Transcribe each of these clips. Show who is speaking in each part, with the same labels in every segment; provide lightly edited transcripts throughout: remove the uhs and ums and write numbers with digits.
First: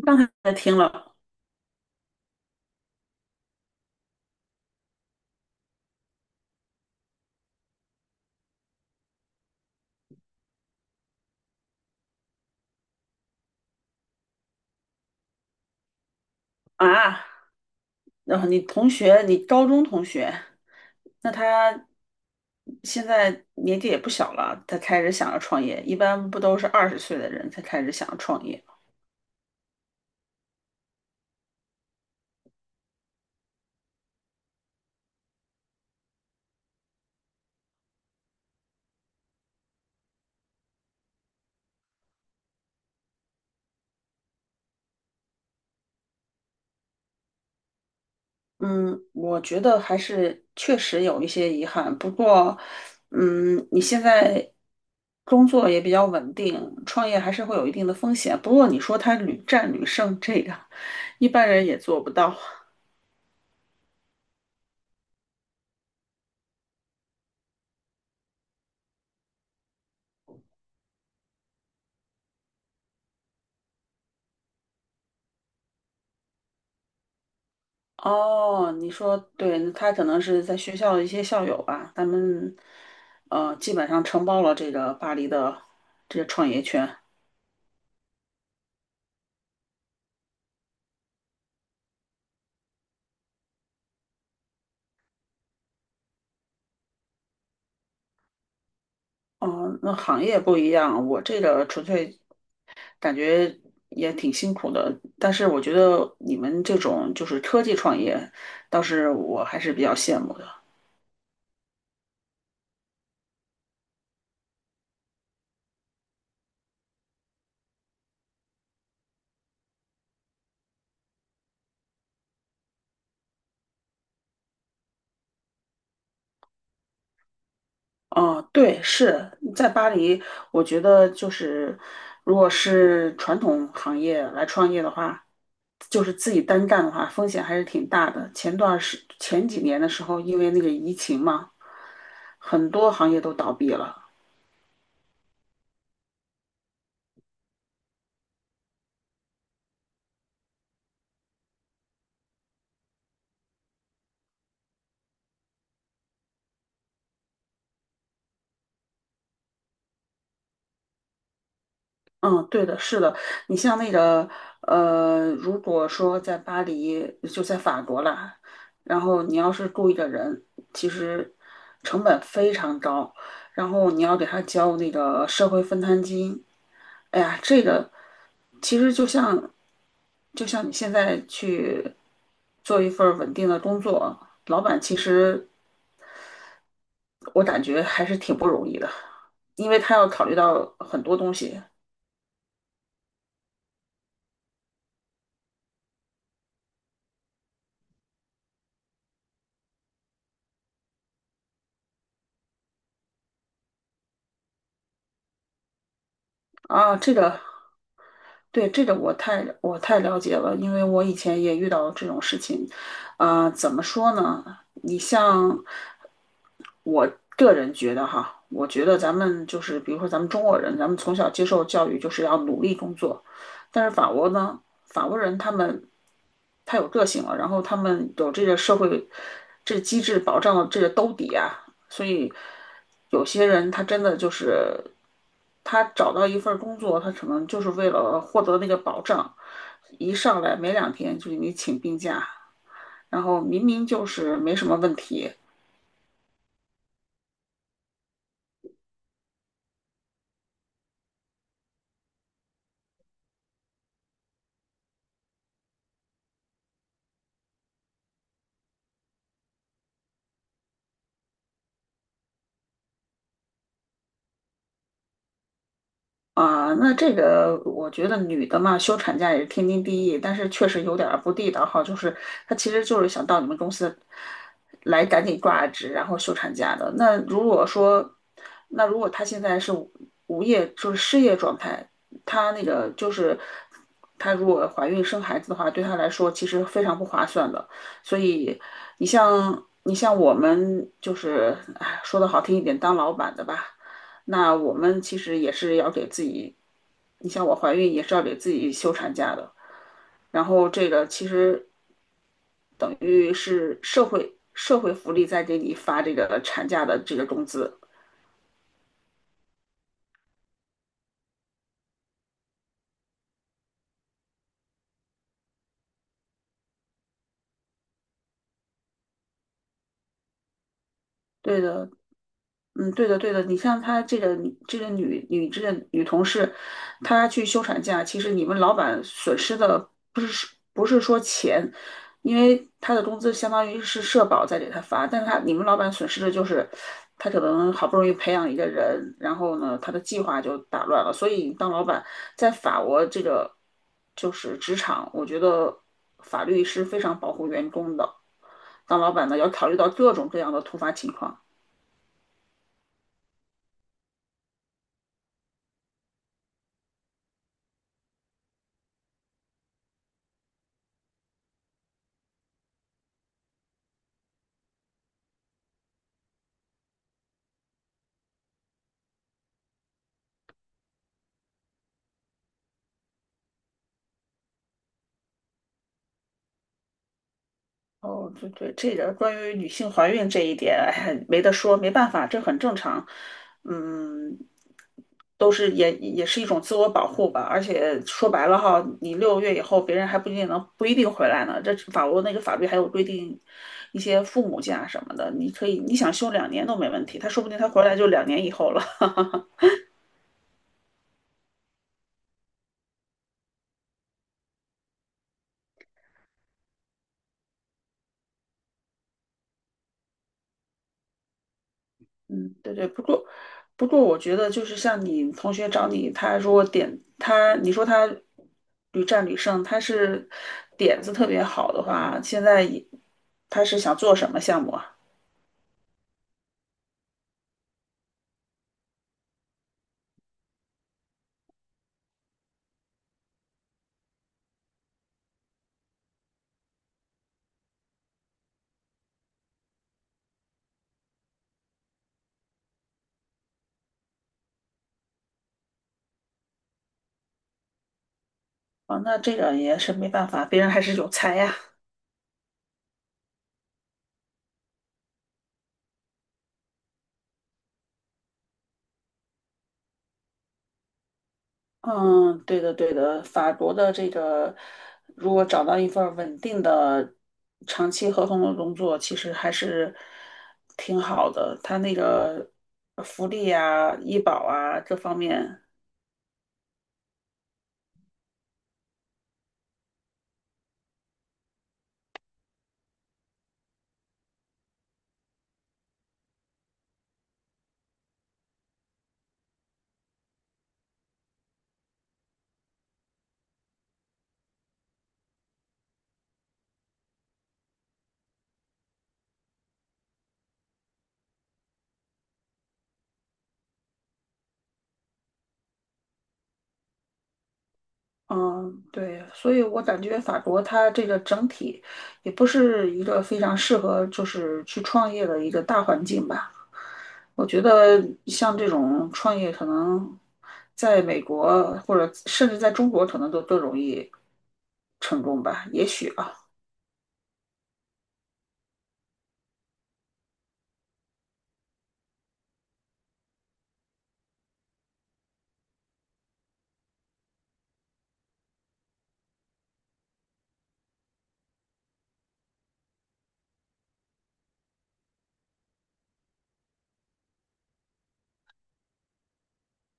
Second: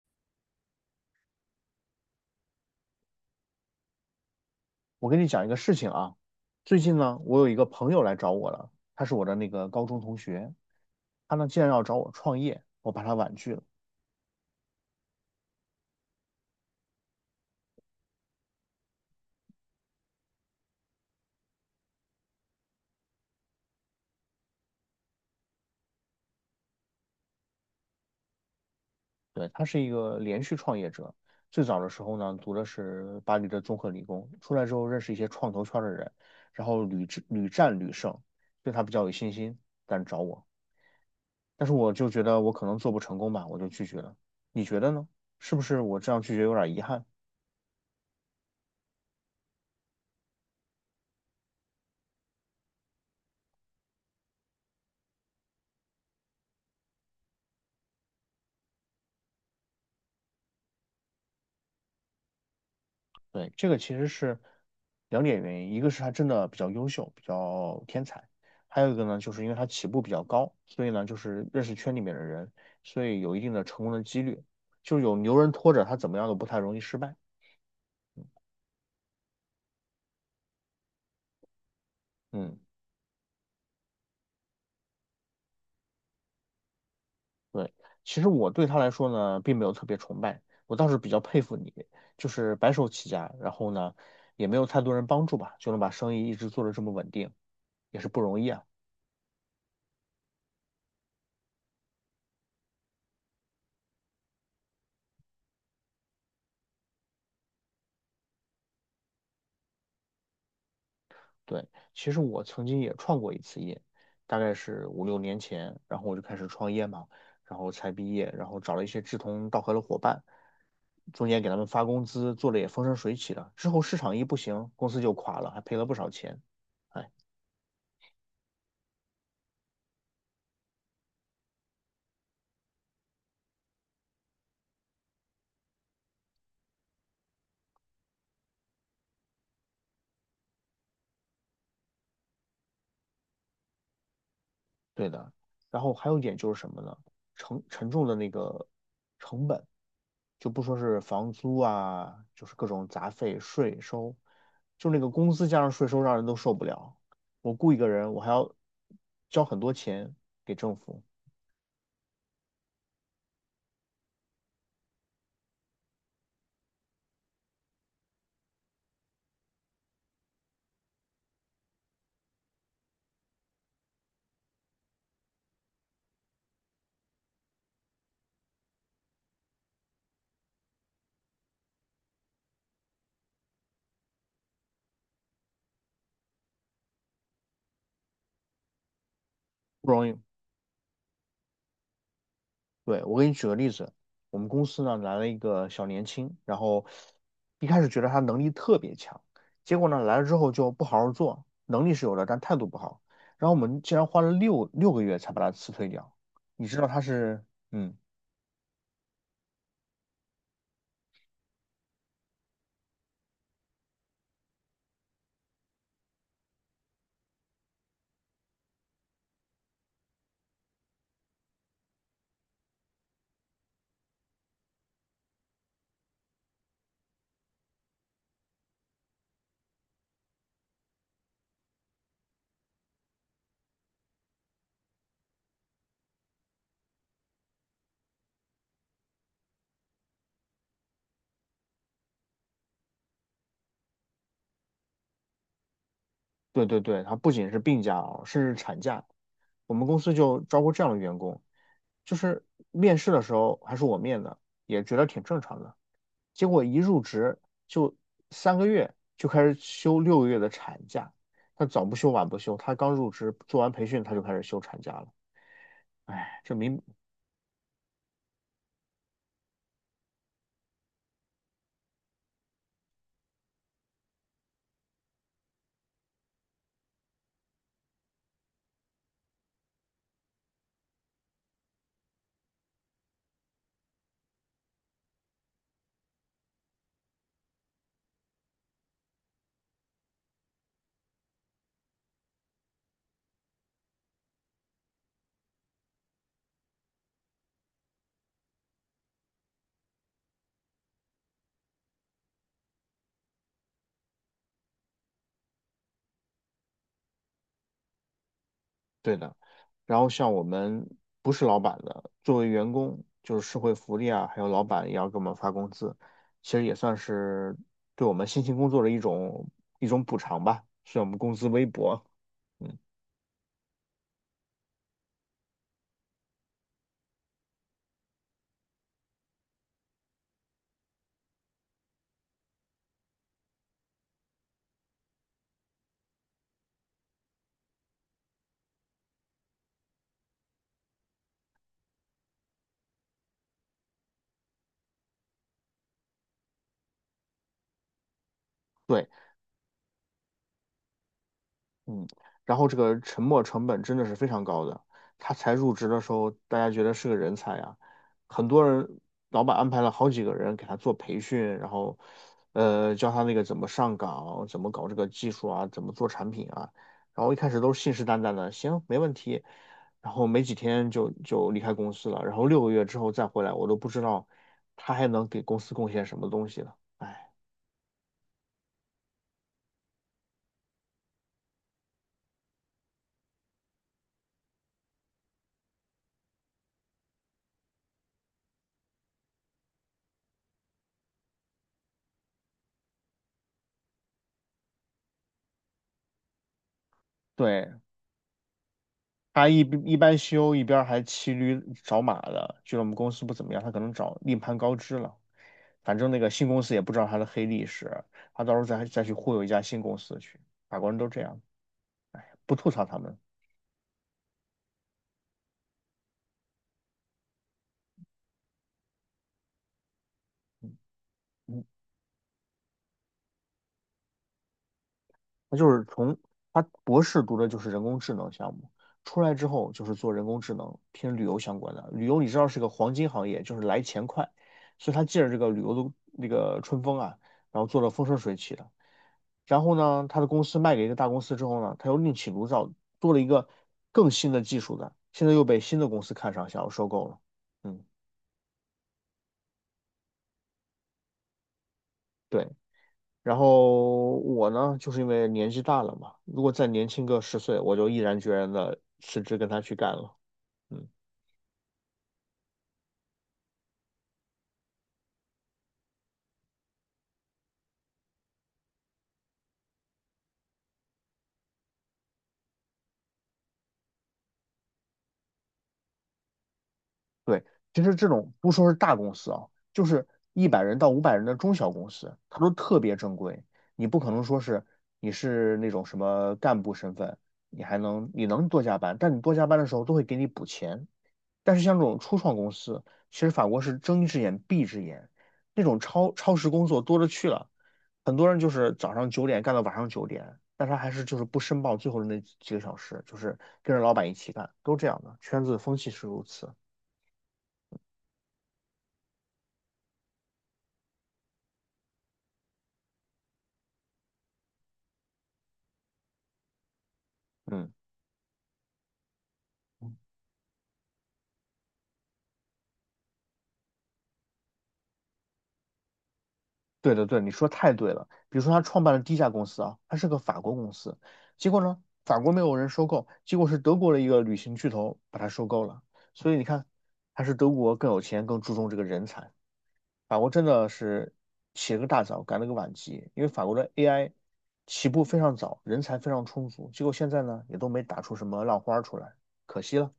Speaker 1: 刚才听了
Speaker 2: 我跟你讲一个事情啊，最近呢，我有一个朋友来找我了，他是我的那个高中同学，他呢竟然要找我创业，我把他婉拒了。
Speaker 1: 啊，然后你同学，你高中同学，那他现在年纪也不小了，他开始想要创业，一般不都是20岁的人才开始想要创业？
Speaker 2: 对，他是一个连续创业者，最早的时候呢，读的是巴黎的综合理工，出来之后认识一些创投圈的人，然后屡战屡胜，对他比较有信心，敢找我，但是我就觉得我可能做不成功吧，我就拒绝了。你觉得呢？是不是我这样拒绝有点遗憾？
Speaker 1: 嗯，我觉得还是确实有一些遗憾，不过，你现在工作也比较稳定，创业还是会有一定的风险。不过你说他屡战屡胜，这个一般人也做不到。
Speaker 2: 对，这个其实是两点原因，一个是他真的比较优秀，比较天才，还有一个呢，就是因为他起步比较高，所以呢，就是认识圈里面的人，所以有一定的成功的几率，就是有牛人拖着他怎么样都不太容易失败。
Speaker 1: 哦，你说对，他可能是在学校的一些校友吧，他们
Speaker 2: 嗯，
Speaker 1: 基本上承包了这个巴黎的这个创业圈。
Speaker 2: 对，其实我对他来说呢，并没有特别崇拜，我倒是比较佩服你，就是白手起家，然后呢，也没有太多人帮助吧，就能把生意一直做的这么稳定，也是不容易啊。
Speaker 1: 哦，那行业不一样，我这个纯粹感觉也挺辛苦的，但是我觉得你们这种就是科技创业，倒是我还是比较羡慕的。
Speaker 2: 对，其实我曾经也创过一次业，大概是5、6年前，然后我就开始创业嘛，然后才毕业，然后找了一些志同道合的伙伴，中间给他们发工资，做的也风生水起的，之后市场一不行，公司就垮了，还赔了不少钱。哎。
Speaker 1: 哦，对，是在巴黎，我觉得就是，如果是传统行业来创业的话，就是自己单干的话，风险还是挺大的。前几年的时候，因为那个疫情嘛，很多行业都倒闭了。
Speaker 2: 对的。然后还有一点就是什么呢？沉重的那个成本，就不说是房租啊，就是各种杂费、税收，就那个工资加上税收，让人都受不了。我雇一个人，我还要交很多钱给政府，
Speaker 1: 嗯，对的，是的。你像那个，呃，如果说在巴黎，就在法国了，然后你要是雇一个人，其实成本非常高，然后你要给他交那个社会分摊金，哎呀，这个其实就像你现在去做一份儿稳定的工作，老板其实我感觉还是挺不容易的，因为
Speaker 2: 不
Speaker 1: 他
Speaker 2: 容
Speaker 1: 要
Speaker 2: 易。
Speaker 1: 考虑到很多东西。
Speaker 2: 对，我给你举个例子，我们公司呢来了一个小年轻，然后一开始觉得他能力特别强，结果呢来了之后就不好好做，能力是有的，但态度不好，然后我们竟然花了六个月才把他辞退掉。你知道
Speaker 1: 啊，
Speaker 2: 他是，嗯，
Speaker 1: 对，这个我太了解了，因为我以前也遇到这种事情。啊、怎么说呢？你像我个人觉得哈，我觉得咱们就是比如说咱们中国人，咱们从小接受教育就是要努力工作，但是法国呢，法国人他们太有个性了，然后他们有这个社会这个机制保障了这个兜底啊，所以有些人他真的就是他找到一份工作，他可能就是为了获得那个保障，一上来没2天就给你请病假，然后明明就是没什么问题。
Speaker 2: 对对对，他不仅是病假哦，甚至产假。我们公司就招过这样的员工，就是面试的时候还是我面的，也觉得挺正常的。结果一入职就3个月就开始休六个月的产假，他早不休晚不休，他刚入职做完培训他就开始休产假了，哎，
Speaker 1: 啊，那这个我觉得女的嘛，休产假也是天经地义，但是确实有点儿不地道哈，就是她其实就是想到你们公司来赶紧挂职，然后休产假的。那如果说，那如果她现在是无业，就是失业状态，她那个就是她如果怀孕生孩子的话，对她来说其实非常不划算的。所以你像我们就是，哎，说的好听一点，当老板的吧。那我们其实也是要给自己，你像我怀孕也是要给自己休产假的，然后这个其实等于是社会福利在给你发这个产假的这个工资。
Speaker 2: 对的。然后像我们不是老板的，作为员工，就是社会福利啊，还有老板也要给我们发工资，其实也算是对我们辛勤工作的一种补偿吧，虽然我们工资
Speaker 1: 对
Speaker 2: 微
Speaker 1: 的，
Speaker 2: 薄，嗯，
Speaker 1: 嗯，对的，对的。你像她这个这个女女这个女同事，她去休产假，其实你们老板损失的不是说钱，因为她的工资相当于是社保在给她发，但是她你们老板损失的就是，她可能好不容易培养一个人，然后呢，她的计划就打乱了。所以当老板在法国这个就是职场，我觉得法律是非常保护员工的。当
Speaker 2: 对。
Speaker 1: 老板呢，要考虑到各种各样的突发情况。
Speaker 2: 嗯，然后这个沉没成本真的是非常高的。他才入职的时候，大家觉得是个人才啊，很多人老板安排了好几个人给他做培训，然后教他那个怎么上岗，怎么搞这个技术啊，怎么做产品啊。然后一开始都是信誓旦旦的，行，没问题。然后没几天就离开公司了，然后六个月之后再回来，我都不知道他还能给公司贡献什么东西了。哎，
Speaker 1: 哦，对对，这个关于女性怀孕这一点，哎没得说，没办法，这很正常。嗯，都是也是一种自我保护吧。而且说白了哈，你6个月以后，别人还不一定能不一定回来呢。这法国那个法律还有规定一些父母假什么的，你可以你想休两年都没问题，他说不定他
Speaker 2: 对，
Speaker 1: 回来就两年以后了。
Speaker 2: 他一边修一边还骑驴找马的，觉得我们公司不怎么样，他可能找另攀高枝了。反正那个新公司也不知道他的黑历史，他到时候再去忽悠一家新公司去。法国人都这样，不
Speaker 1: 嗯，
Speaker 2: 吐
Speaker 1: 对
Speaker 2: 槽
Speaker 1: 对，
Speaker 2: 他
Speaker 1: 不
Speaker 2: 们。
Speaker 1: 过，不过，我觉得就是像你同学找你，他如果点他，你说他屡战屡胜，他是点子特别好的话，现在也他是想做什么项目啊？
Speaker 2: 他就是从他博士读的就是人工智能项目，出来之后就是做人工智能偏旅游相关的。旅游你知道是个黄金行业，就是来钱快，所以他借着这个旅游的那个春风啊，然后做的风生水起的。然后呢，他的公司卖给一个大公司之后呢，他又另起炉灶做了一个更新的技术的，现在又被新的公司看上，想要收购了。嗯，
Speaker 1: 啊，那这个也是没办法，别人还是有才呀。
Speaker 2: 对。然后我呢，就是因为年纪大了嘛，如果再年轻个10岁，我就毅然决然的辞职跟他去干了。嗯，
Speaker 1: 嗯，对的对的，法国的这个如果找到一份儿稳定的长期合同的工作，其实还是挺好的，他那个福利啊、医保啊这方面。
Speaker 2: 对，其实这种不说是大公司啊，就是100人到500人的中小公司，它都特别正规，你不可能说是你是那种什么干部身份，你能多加班，但你多加班的时候都会给你补钱。但是像这种初创公司，其实法国是睁一只眼闭一只眼，那种超时工作多了去了。很多人就是早上九点干到晚上九点，但他还是就是不申报最后的那几个小时，就是跟着老板一起干，都这样的，圈子风气是如此。
Speaker 1: 嗯，对，所以我感觉法国它这个整体也不是一个非常适合就是去创业的一个大环境吧。我觉
Speaker 2: 嗯，
Speaker 1: 得像这种创业，可能在美国或者甚至在中国，可能都更容易成功吧，也许啊。
Speaker 2: 对的对，你说太对了。比如说他创办了第一家公司啊，他是个法国公司，结果呢，法国没有人收购，结果是德国的一个旅行巨头把他收购了。所以你看，还是德国更有钱，更注重这个人才。法国真的是起了个大早，赶了个晚集，因为法国的 AI 起步非常早，人才非常充足，结果现在呢也都没打出什么浪花出来，可惜了。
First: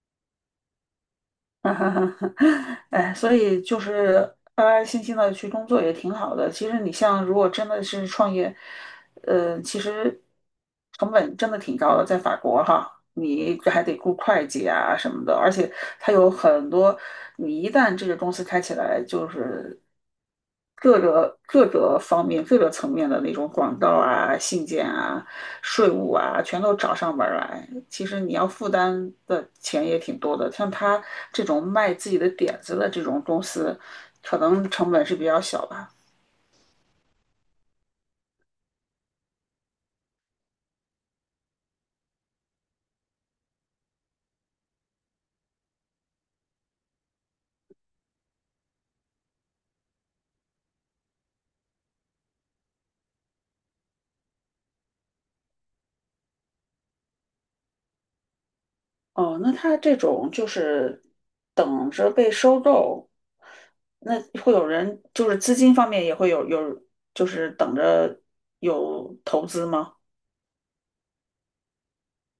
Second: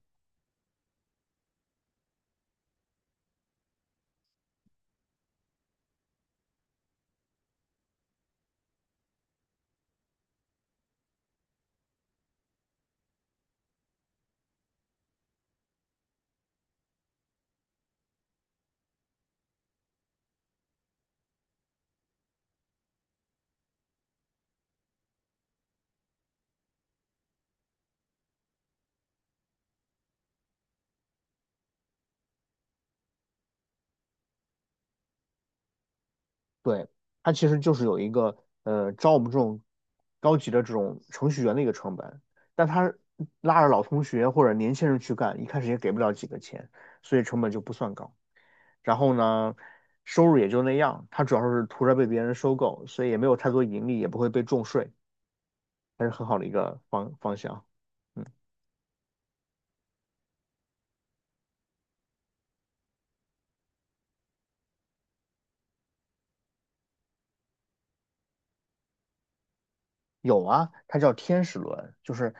Speaker 1: 哈哈哈，哎，所以就是安安心心的去工作也挺好的。其实你像如果真的是创业，呃，其实成本真的挺高的，在法国哈，你还得雇会计啊什么的，而且它有很多，你一旦这个公司开起来，就是。各个方面、各个层面的那种广告啊、信件啊、税务啊，全都找上门儿来。其实你要负担的钱也挺多的。像他这种卖自己的点子的这种公司，可能成本是比较小吧。
Speaker 2: 对，它其实就是有一个招我们这种高级的这种程序员的一个成本，但他拉着老同学或者年轻人去干，一开始也给不了几个钱，所以成本就不算高。然后呢，收入也就那样，他主要是图着被别人收购，所以也没有太多盈利，也不会被重税。还是很好的一个方向。
Speaker 1: 哦，那他这种就是等着被收购，那会有人就是资金方面也会有，就是等着有投资吗？
Speaker 2: 有啊，它叫天使轮，就是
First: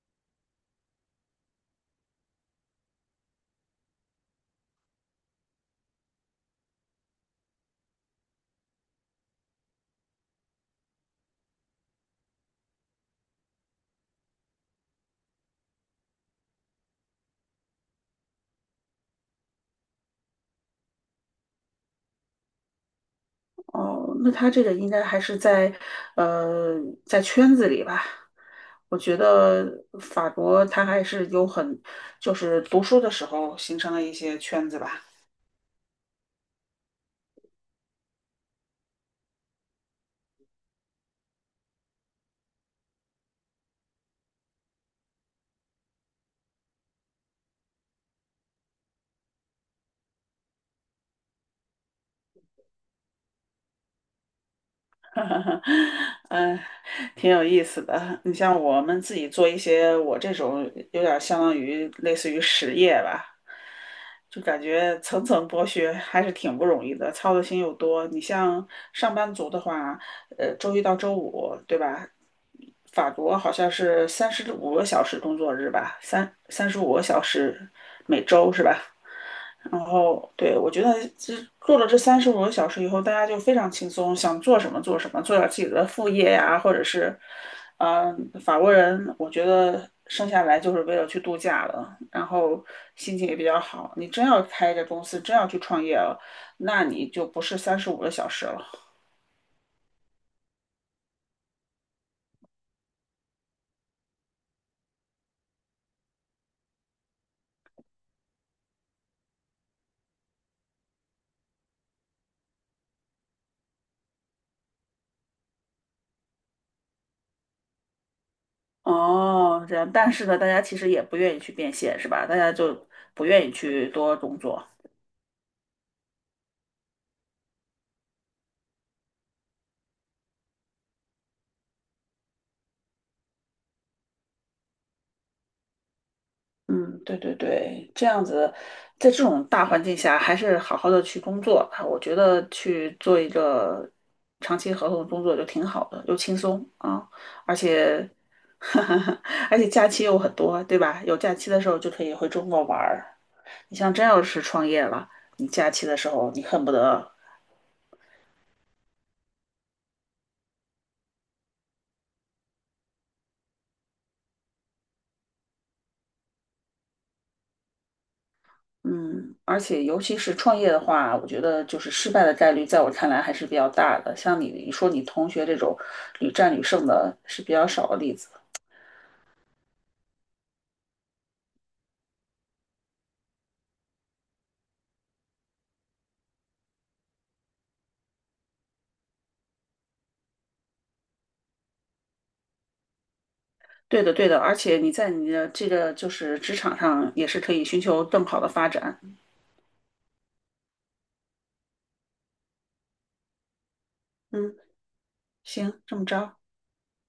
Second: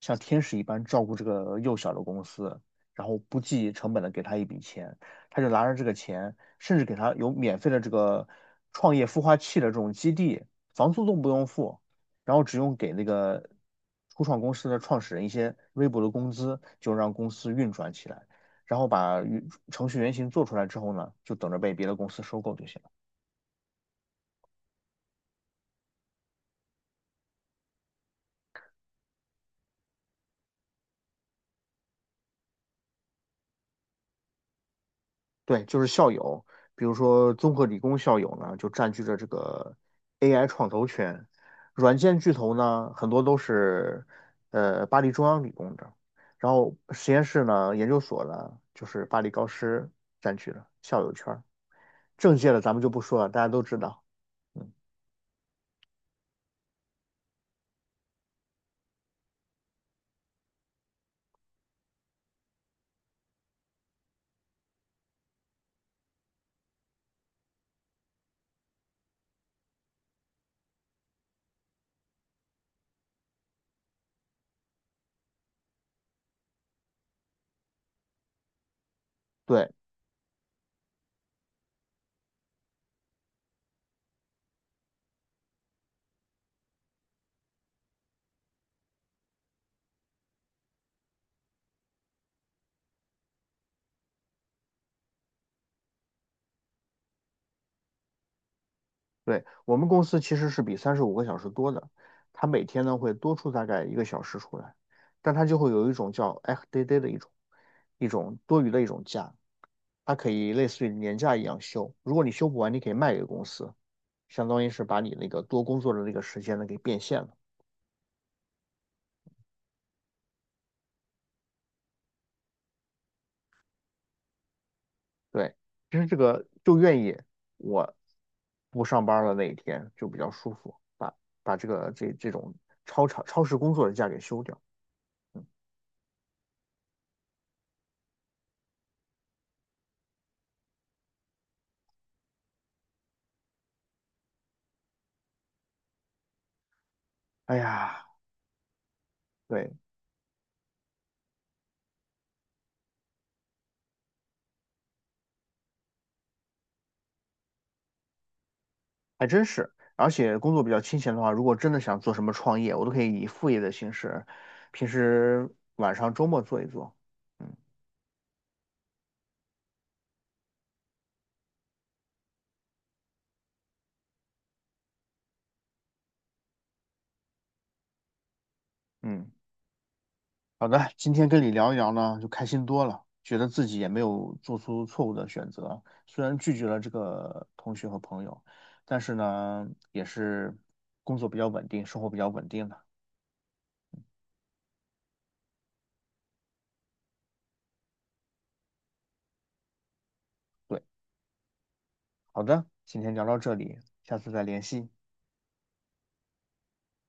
Speaker 2: 像天使一般照顾这个幼小的公司，然后不计成本的给他一笔钱，他就拿着这个钱，甚至给他有免费的这个创业孵化器的这种基地，房租都不用付，然后只用给那个初创公司的创始人一些微薄的工资，就让公司运转起来，然后把程序原型做出来之后呢，就等着被别的公司收购就行了。
Speaker 1: 哦，那他这个应该还是在，呃，在圈子里吧。我觉得法国他还是有很，就是读书的时候形成了一些圈子吧。
Speaker 2: 对，就是校友，比如说综合理工校友呢，就占据着这个 AI 创投圈；软件巨头呢，很多都是巴黎中央理工的，然后实验室呢、研究所呢，就是巴黎高师占据了校友圈儿。政界的咱们就不说了，大家都知道。嗯，
Speaker 1: 哈哈，嗯，挺有意思的。你像我们自己做一些，我这种有点相当于类似于实业吧，就感觉层层剥削还是挺不容易的，操的心又多。你像上班族的话，呃，周一到周五，对吧？法国好像是三十五个小时工作日吧，三十五个小时每周是吧？
Speaker 2: 对
Speaker 1: 然后，对，我觉得这做了这三十五个小时以后，大家就非常轻松，想做什么做什么，做点自己的副业呀，或者是，嗯、法国人，我觉得生下来就是为了去度假的，然后心情也比较好。你真要开这公司，真要去创业了，那你就不是三十五个小时了。
Speaker 2: 对，我们公司其实是比35个小时多的，它每天呢会多出大概1个小时出来，但它就会有一种叫 FDAD 的一种多余的一种假。它可以类似于年假一样休。如果你休不完，你可以卖给公司，相当于是把你那个多工作的那个时间呢给变现了。
Speaker 1: 哦，这样，但是呢，大家其实也不愿意去变现，是吧？大家就不愿意去多工作。
Speaker 2: 对，其实这个就愿意我不上班了那一天就比较舒服，把这个这种超长超时工作的假给休掉。嗯，
Speaker 1: 嗯，对对对，这样子，在这种大环境下，还是好好的去工作吧。我觉得去做一个长期合同工作就挺好的，又轻松啊，而
Speaker 2: 哎呀，
Speaker 1: 且，而且
Speaker 2: 对，
Speaker 1: 假期又很多，对吧？有假期的时候就可以回中国玩儿。你像真要是创业了，你假期的时候你恨不得，
Speaker 2: 还真是。而且工作比较清闲的话，如果真的想做什么创业，我都可以以副业的形式，平时晚上周末做一做。嗯
Speaker 1: 嗯，而且尤其是创业的话，我觉得就是失败的概率，在我看来还是比较大的。像你说你同学这种屡战屡胜的，是比较少的例子。
Speaker 2: 嗯。好的，今天跟你聊一聊呢，就开心多了，觉得自己也没有做出错误的选择。虽然拒绝了这个同学和朋友，但是呢，也是工作比较稳定，生活比较稳定的。
Speaker 1: 对的，对的，而且你在你的这个就是职场上也是可以寻求更好的发展。
Speaker 2: 对，好的，今天聊到这里，下次再
Speaker 1: 嗯，
Speaker 2: 联系。
Speaker 1: 行，这么着。